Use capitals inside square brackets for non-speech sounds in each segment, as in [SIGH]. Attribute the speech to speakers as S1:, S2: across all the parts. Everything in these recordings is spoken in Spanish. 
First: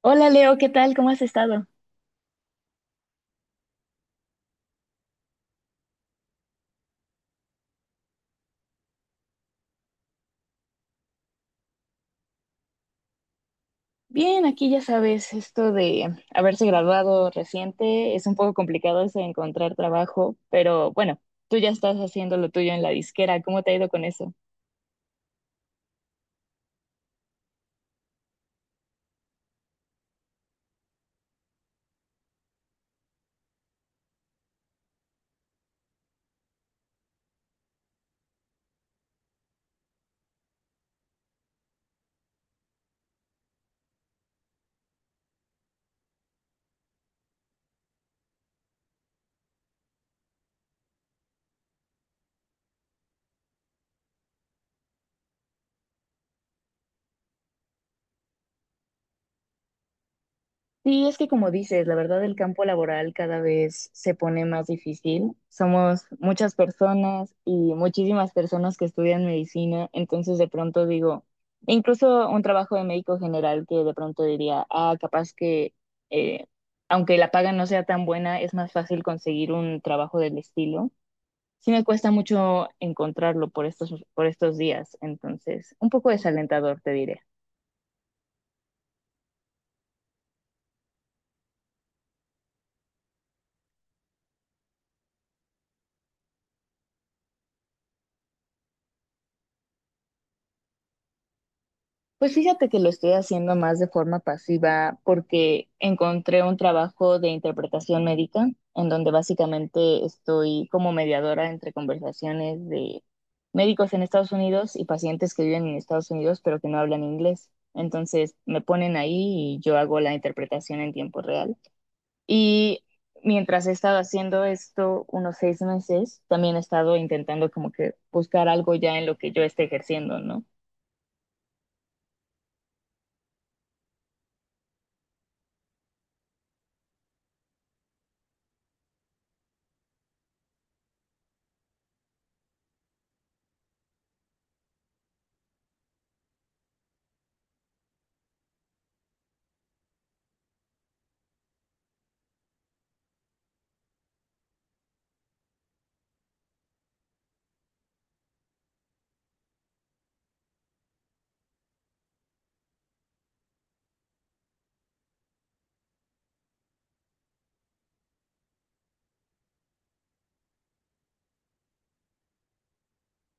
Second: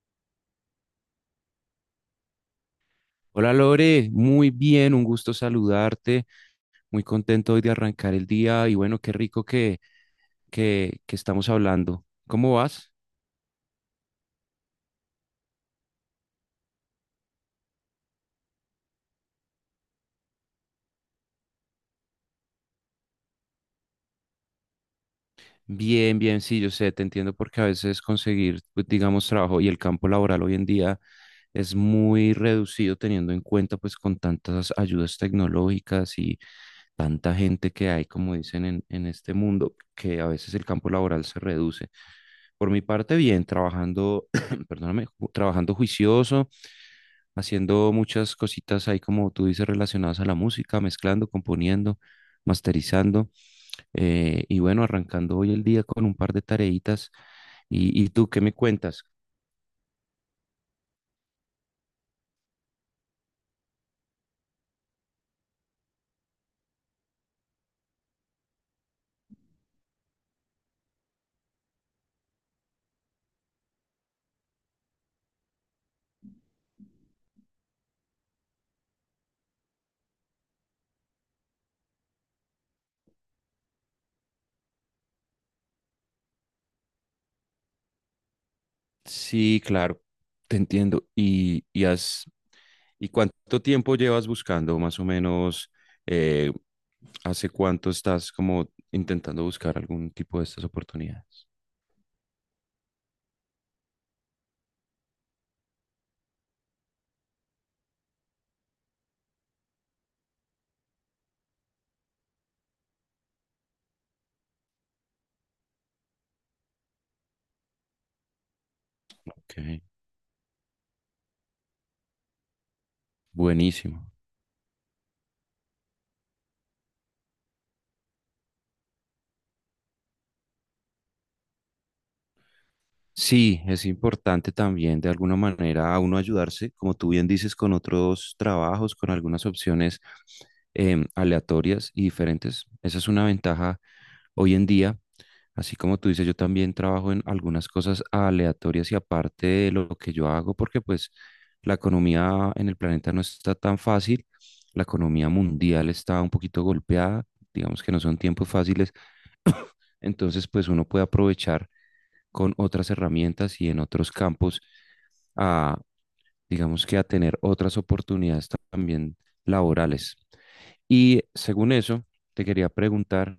S1: Hola Leo, ¿qué tal? ¿Cómo has estado?
S2: Hola Lore, muy bien, un gusto saludarte, muy contento hoy de arrancar el día y bueno, qué rico que estamos hablando. ¿Cómo vas?
S1: Bien, aquí ya sabes, esto de haberse graduado reciente es un poco complicado eso de encontrar trabajo, pero bueno, tú ya estás haciendo lo tuyo en la disquera, ¿cómo te ha ido con eso?
S2: Bien, bien, sí, yo sé, te entiendo porque a veces conseguir, pues, digamos, trabajo y el campo laboral hoy en día es muy reducido teniendo en cuenta pues con tantas ayudas tecnológicas y tanta gente que hay, como dicen en este mundo, que a veces el campo laboral se reduce. Por mi parte, bien, trabajando, [CLEARS THROAT] perdóname, trabajando juicioso, haciendo muchas cositas ahí, como tú dices, relacionadas a la música, mezclando, componiendo, masterizando, y bueno, arrancando hoy el día con un par de tareitas. ¿Y tú qué me cuentas?
S1: Sí, es que como dices, la verdad el campo laboral cada vez se pone más difícil. Somos muchas personas y muchísimas personas que estudian medicina, entonces de pronto digo, e incluso un trabajo de médico general que de pronto diría, ah, capaz que eh, aunque la paga no sea tan buena, es más fácil conseguir un trabajo del estilo. Sí me cuesta mucho encontrarlo por estos días, entonces un poco desalentador, te diré.
S2: Sí, claro, te entiendo. Y cuánto tiempo llevas buscando, más o menos, eh, hace cuánto estás como intentando buscar algún tipo de estas oportunidades?
S1: Pues fíjate que lo estoy haciendo más de forma pasiva porque encontré un trabajo de interpretación médica en donde básicamente estoy como mediadora entre conversaciones de médicos en Estados Unidos y pacientes que viven en Estados Unidos pero que no hablan inglés. Entonces me ponen ahí y yo
S2: Ok.
S1: hago la interpretación en tiempo real. Y mientras he estado
S2: Buenísimo.
S1: haciendo esto unos 6 meses, también he estado intentando como que buscar algo ya en lo que yo esté ejerciendo, ¿no?
S2: Sí, es importante también de alguna manera a uno ayudarse, como tú bien dices, con otros trabajos, con algunas opciones aleatorias y diferentes. Esa es una ventaja hoy en día. Así como tú dices, yo también trabajo en algunas cosas aleatorias y aparte de lo que yo hago, porque pues la economía en el planeta no está tan fácil. La economía mundial está un poquito golpeada. Digamos que no son tiempos fáciles. Entonces, pues uno puede aprovechar con otras herramientas y en otros campos a, digamos que a tener otras oportunidades también laborales. Y según eso, te quería preguntar,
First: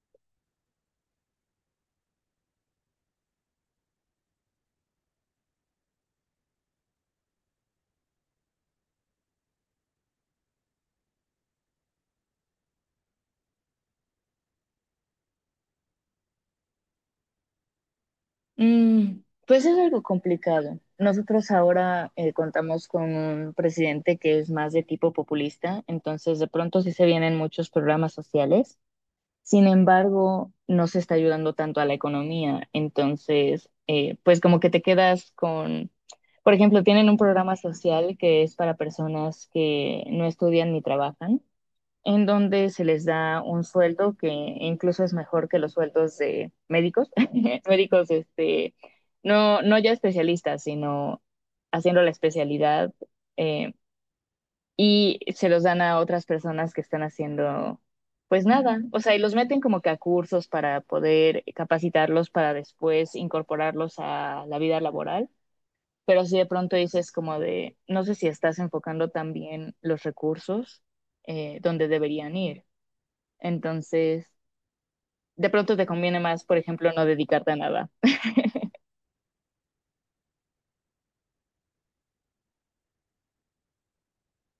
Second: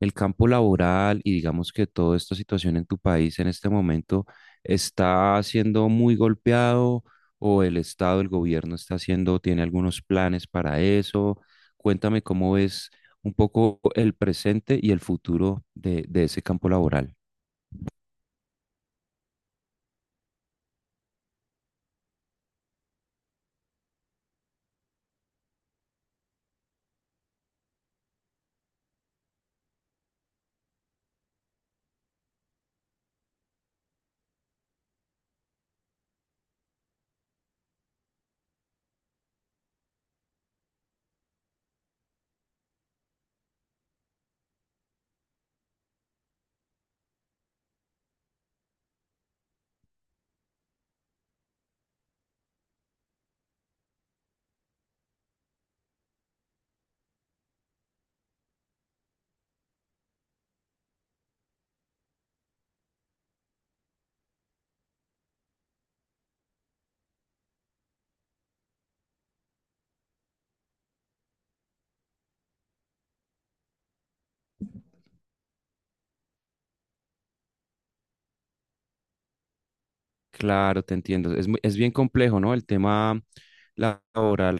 S2: el campo laboral y digamos que toda esta situación en tu país en este momento está siendo muy golpeado o el Estado, el gobierno está haciendo, tiene algunos planes para eso. Cuéntame cómo es un poco el presente y el futuro de ese campo laboral.
S1: Mm, pues es algo complicado. Nosotros ahora contamos con un presidente que es más de tipo populista, entonces de pronto sí se vienen muchos programas sociales. Sin embargo, no se está ayudando tanto a la economía, entonces pues como que te quedas con, por ejemplo, tienen un programa social que es para personas que no estudian ni trabajan en donde se les da un sueldo que incluso es mejor que los sueldos de médicos, [LAUGHS] médicos, este, no, no ya especialistas, sino haciendo la especialidad, eh, y se los dan a otras personas que están haciendo, pues nada, o sea, y los meten como que a cursos para poder capacitarlos para después incorporarlos a la vida laboral. Pero si de pronto dices como de, no sé si estás enfocando también los recursos donde deberían ir. Entonces, de pronto te conviene más, por ejemplo, no dedicarte a nada.
S2: Claro, te entiendo. Es, es bien complejo, ¿no? El tema laboral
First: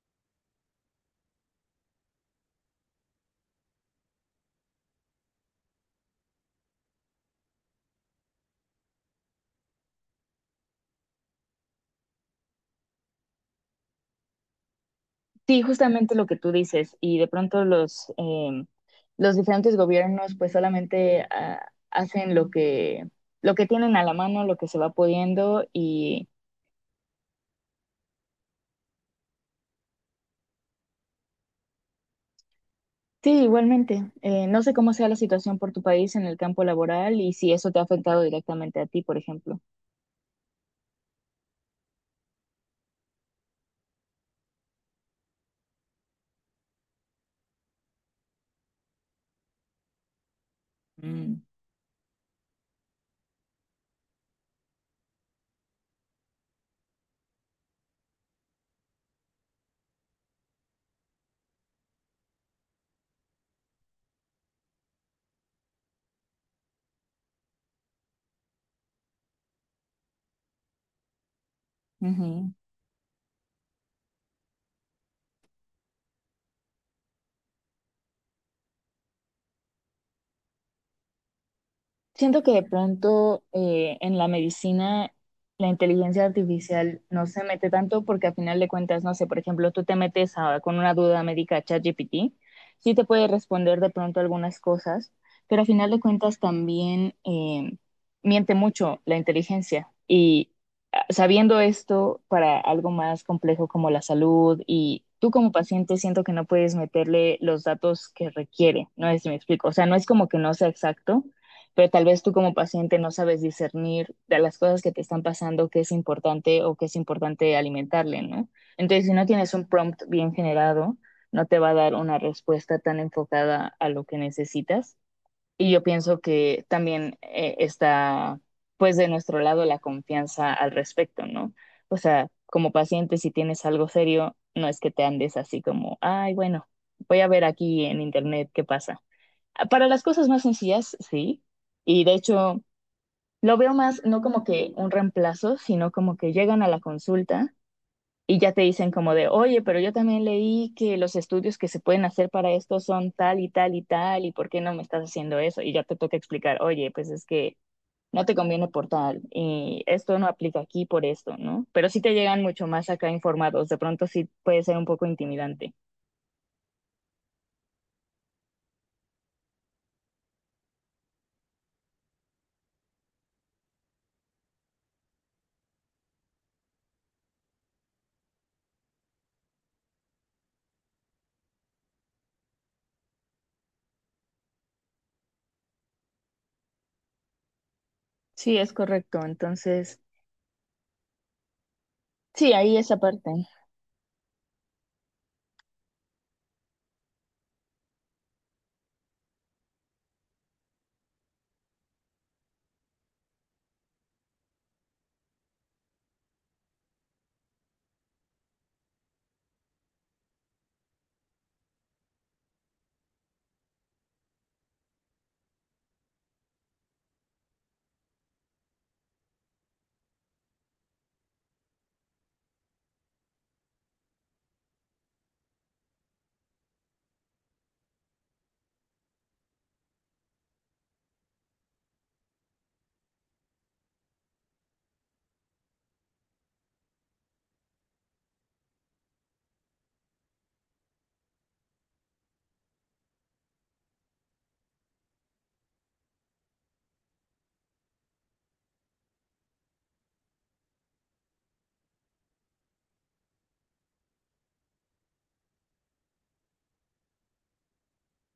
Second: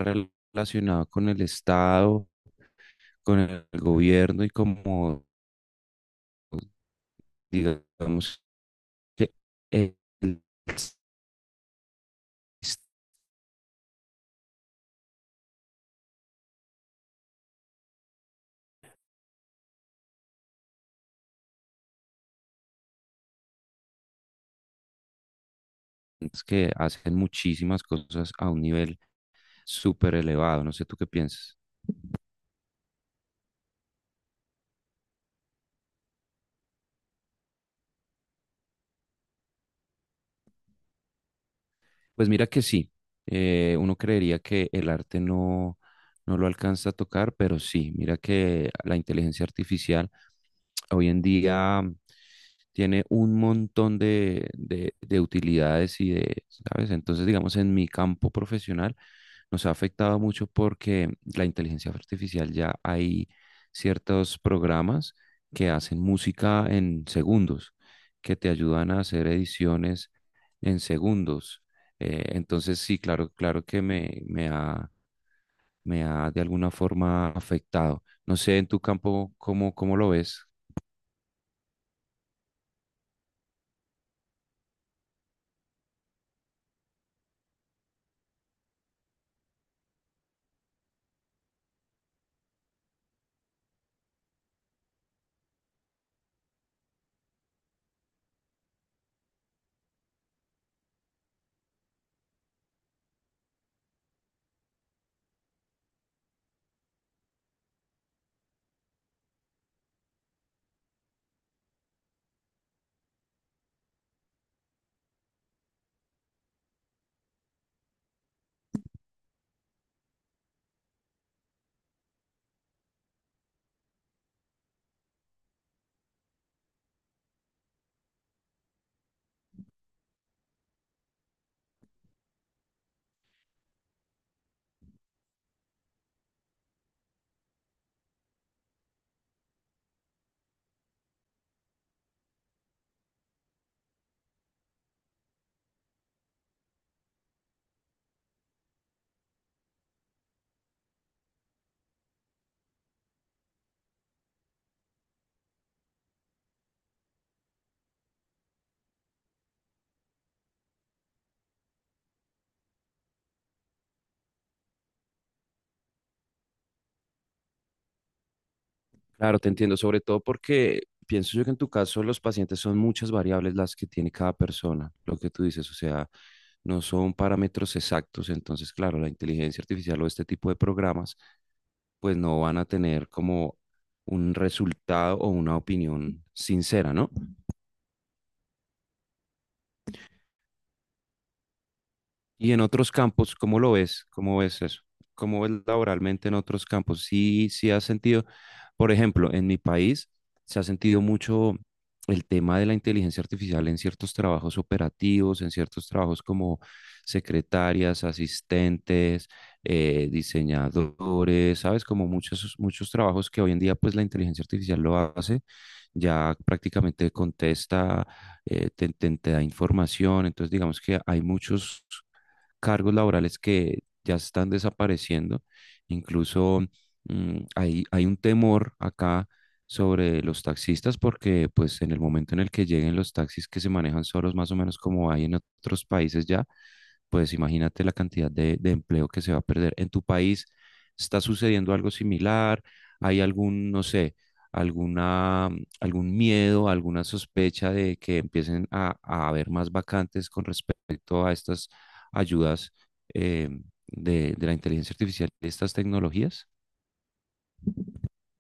S2: relacionado con el Estado, con el gobierno y como, digamos, que el-
S1: Sí, justamente lo que tú dices, y de pronto los los diferentes gobiernos pues solamente ah, hacen lo que tienen a la mano, lo que se va pudiendo y
S2: sistemas que hacen muchísimas cosas a un nivel súper elevado. No sé tú qué piensas.
S1: sí, igualmente, no sé cómo sea la situación por tu país en el campo laboral y si eso te ha afectado directamente a ti, por ejemplo.
S2: Pues mira que sí. Uno creería que el arte no, no lo alcanza a tocar, pero sí. Mira que la inteligencia artificial hoy en
S1: Mm,
S2: día tiene un montón de utilidades y de, ¿sabes? Entonces, digamos, en mi campo profesional nos ha afectado mucho porque la inteligencia artificial ya hay ciertos programas que hacen música en segundos, que te ayudan a hacer ediciones en segundos.
S1: ujú.
S2: Entonces, sí, claro, claro que me ha de alguna forma afectado. No sé, en tu campo, cómo lo ves?
S1: Siento que de pronto en la medicina la inteligencia artificial no se mete tanto porque a final de cuentas, no sé, por ejemplo, tú con una duda médica a ChatGPT, sí te puede responder de pronto algunas cosas, pero a final de cuentas también miente mucho la inteligencia. Y ah, sabiendo esto para algo más complejo como la salud y tú como paciente siento que no puedes meterle los datos que requiere, no es si me explico, o sea, no es como que no sea exacto pero tal vez tú como paciente no sabes discernir de las cosas que te están pasando, qué es importante o qué es importante alimentarle, ¿no? Entonces, si no tienes un prompt bien generado, no te va a dar una respuesta tan enfocada a lo que necesitas. Y yo pienso que también está, pues, de nuestro lado la confianza al respecto, ¿no? O sea, como paciente, si tienes algo serio, no es que te andes así como, ay, bueno, voy a ver aquí en internet qué pasa para las cosas más sencillas, sí. Y de hecho, lo veo más no como que un reemplazo, sino como que llegan a la consulta y ya te dicen como de, oye, pero yo también leí que los estudios que se pueden hacer para esto son tal y tal y tal, ¿y por qué no me estás haciendo eso? Y ya te toca explicar, oye, pues es que no te conviene por tal y esto no aplica aquí por esto, ¿no? Pero sí te llegan mucho más acá informados, de pronto sí puede ser un poco intimidante.
S2: Claro, te entiendo, sobre todo porque pienso yo que en tu caso los pacientes son muchas variables las que tiene cada persona, lo que tú dices, o sea, no son parámetros exactos, entonces, claro, la inteligencia artificial o este tipo de programas, pues no van a tener como un resultado o una opinión sincera, ¿no?
S1: Sí, es correcto. Entonces,
S2: Y
S1: sí,
S2: en
S1: ahí
S2: otros
S1: esa
S2: campos,
S1: parte.
S2: ¿cómo lo ves? ¿Cómo ves eso? ¿Cómo ves laboralmente en otros campos? Sí, sí has sentido, por ejemplo, en mi país se ha sentido mucho el tema de la inteligencia artificial en ciertos trabajos operativos, en ciertos trabajos como secretarias, asistentes, diseñadores, ¿sabes? Como muchos, muchos trabajos que hoy en día pues la inteligencia artificial lo hace, ya prácticamente contesta, te da información, entonces digamos que hay muchos cargos laborales que ya están desapareciendo. Incluso hay un temor acá sobre los taxistas porque pues en el momento en el que lleguen los taxis que se manejan solos más o menos como hay en otros países ya, pues imagínate la cantidad de empleo que se va a perder. ¿En tu país está sucediendo algo similar? ¿Hay algún, no sé, alguna, algún miedo, alguna sospecha de que empiecen a haber más vacantes con respecto a estas ayudas eh, de la inteligencia artificial, de estas tecnologías?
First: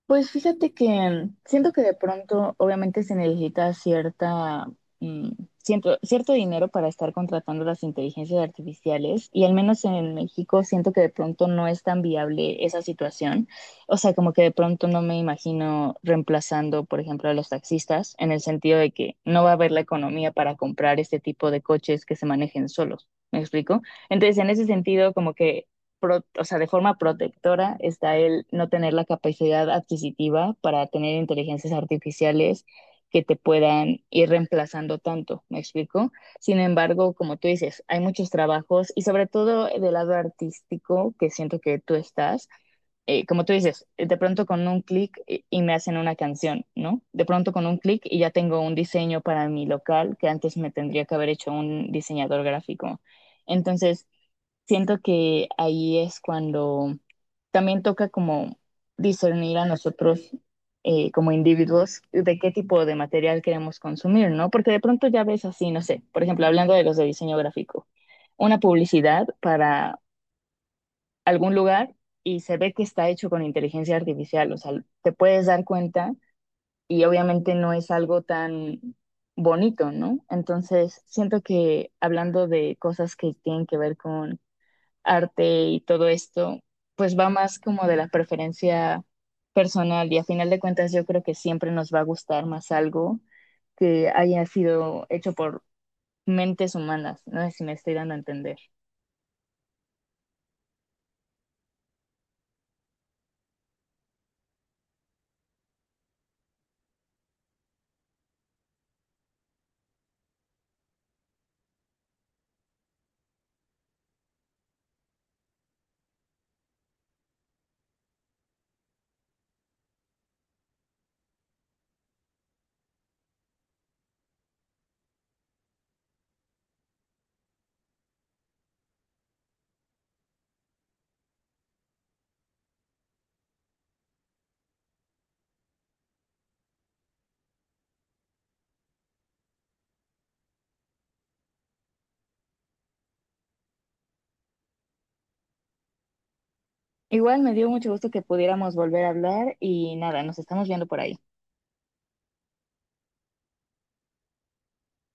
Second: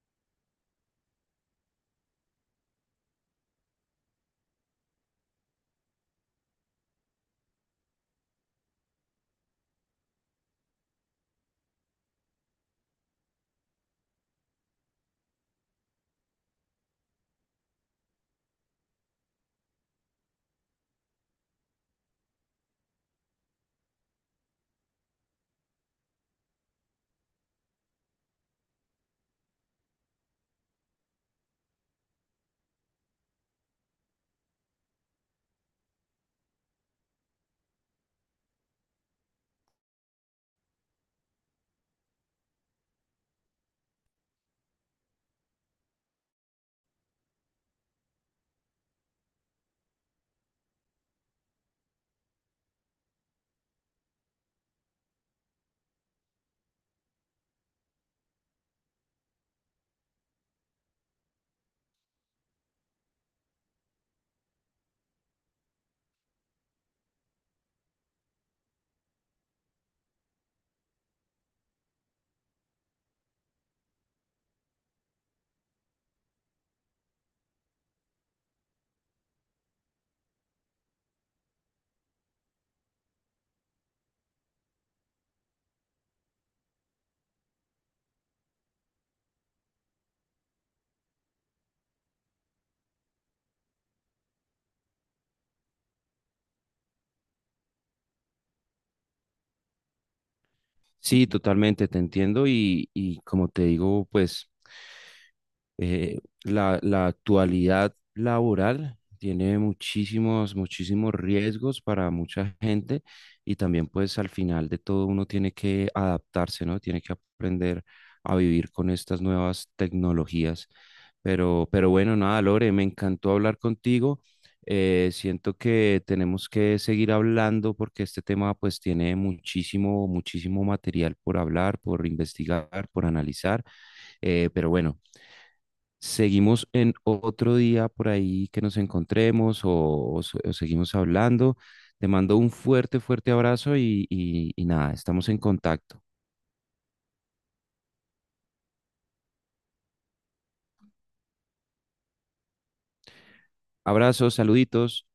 S1: Pues fíjate que siento que de pronto obviamente se necesita cierta, mm, cierto dinero para estar contratando las inteligencias artificiales y al menos en México siento que de pronto no es tan viable esa situación. O sea, como que de pronto no me imagino reemplazando, por ejemplo, a los taxistas en el sentido de que no va a haber la economía para comprar este tipo de coches que se manejen solos. ¿Me explico? Entonces, en ese sentido, como que o sea, de forma protectora está el no tener la capacidad adquisitiva para tener inteligencias artificiales que te puedan ir reemplazando tanto, ¿me explico? Sin embargo, como tú dices, hay muchos trabajos y sobre todo del lado artístico que siento que tú estás, como tú dices, de pronto con un clic y me hacen una canción, ¿no? De pronto con un clic y ya tengo un diseño para mi local que antes me tendría que haber hecho un diseñador gráfico. Entonces, siento que ahí es cuando también toca como discernir a nosotros como individuos de qué tipo de material queremos consumir, ¿no? Porque de pronto ya ves así, no sé, por ejemplo, hablando de los de diseño gráfico, una publicidad para algún lugar y se ve que está hecho con inteligencia artificial, o sea, te puedes dar cuenta y obviamente no es algo tan bonito, ¿no? Entonces, siento que hablando de cosas que tienen que ver con arte y todo esto, pues va más como de la preferencia personal y a final de cuentas yo creo que siempre nos va a gustar más algo que haya sido hecho por mentes humanas, no sé si me estoy dando a entender.
S2: Sí, totalmente, te entiendo y como te digo, pues la actualidad laboral tiene muchísimos, muchísimos riesgos para mucha gente y también pues al final de todo uno tiene que adaptarse, ¿no? Tiene que aprender a vivir con estas nuevas tecnologías. Pero bueno, nada, Lore, me encantó hablar contigo. Siento que tenemos que seguir hablando porque este tema pues tiene muchísimo, muchísimo material por hablar, por investigar, por analizar. Pero bueno, seguimos en otro día por ahí que nos encontremos o seguimos hablando. Te mando un fuerte, fuerte abrazo y nada, estamos en contacto.
S1: Igual me dio mucho gusto que pudiéramos volver a hablar y nada, nos estamos viendo por ahí.
S2: Abrazos, saluditos.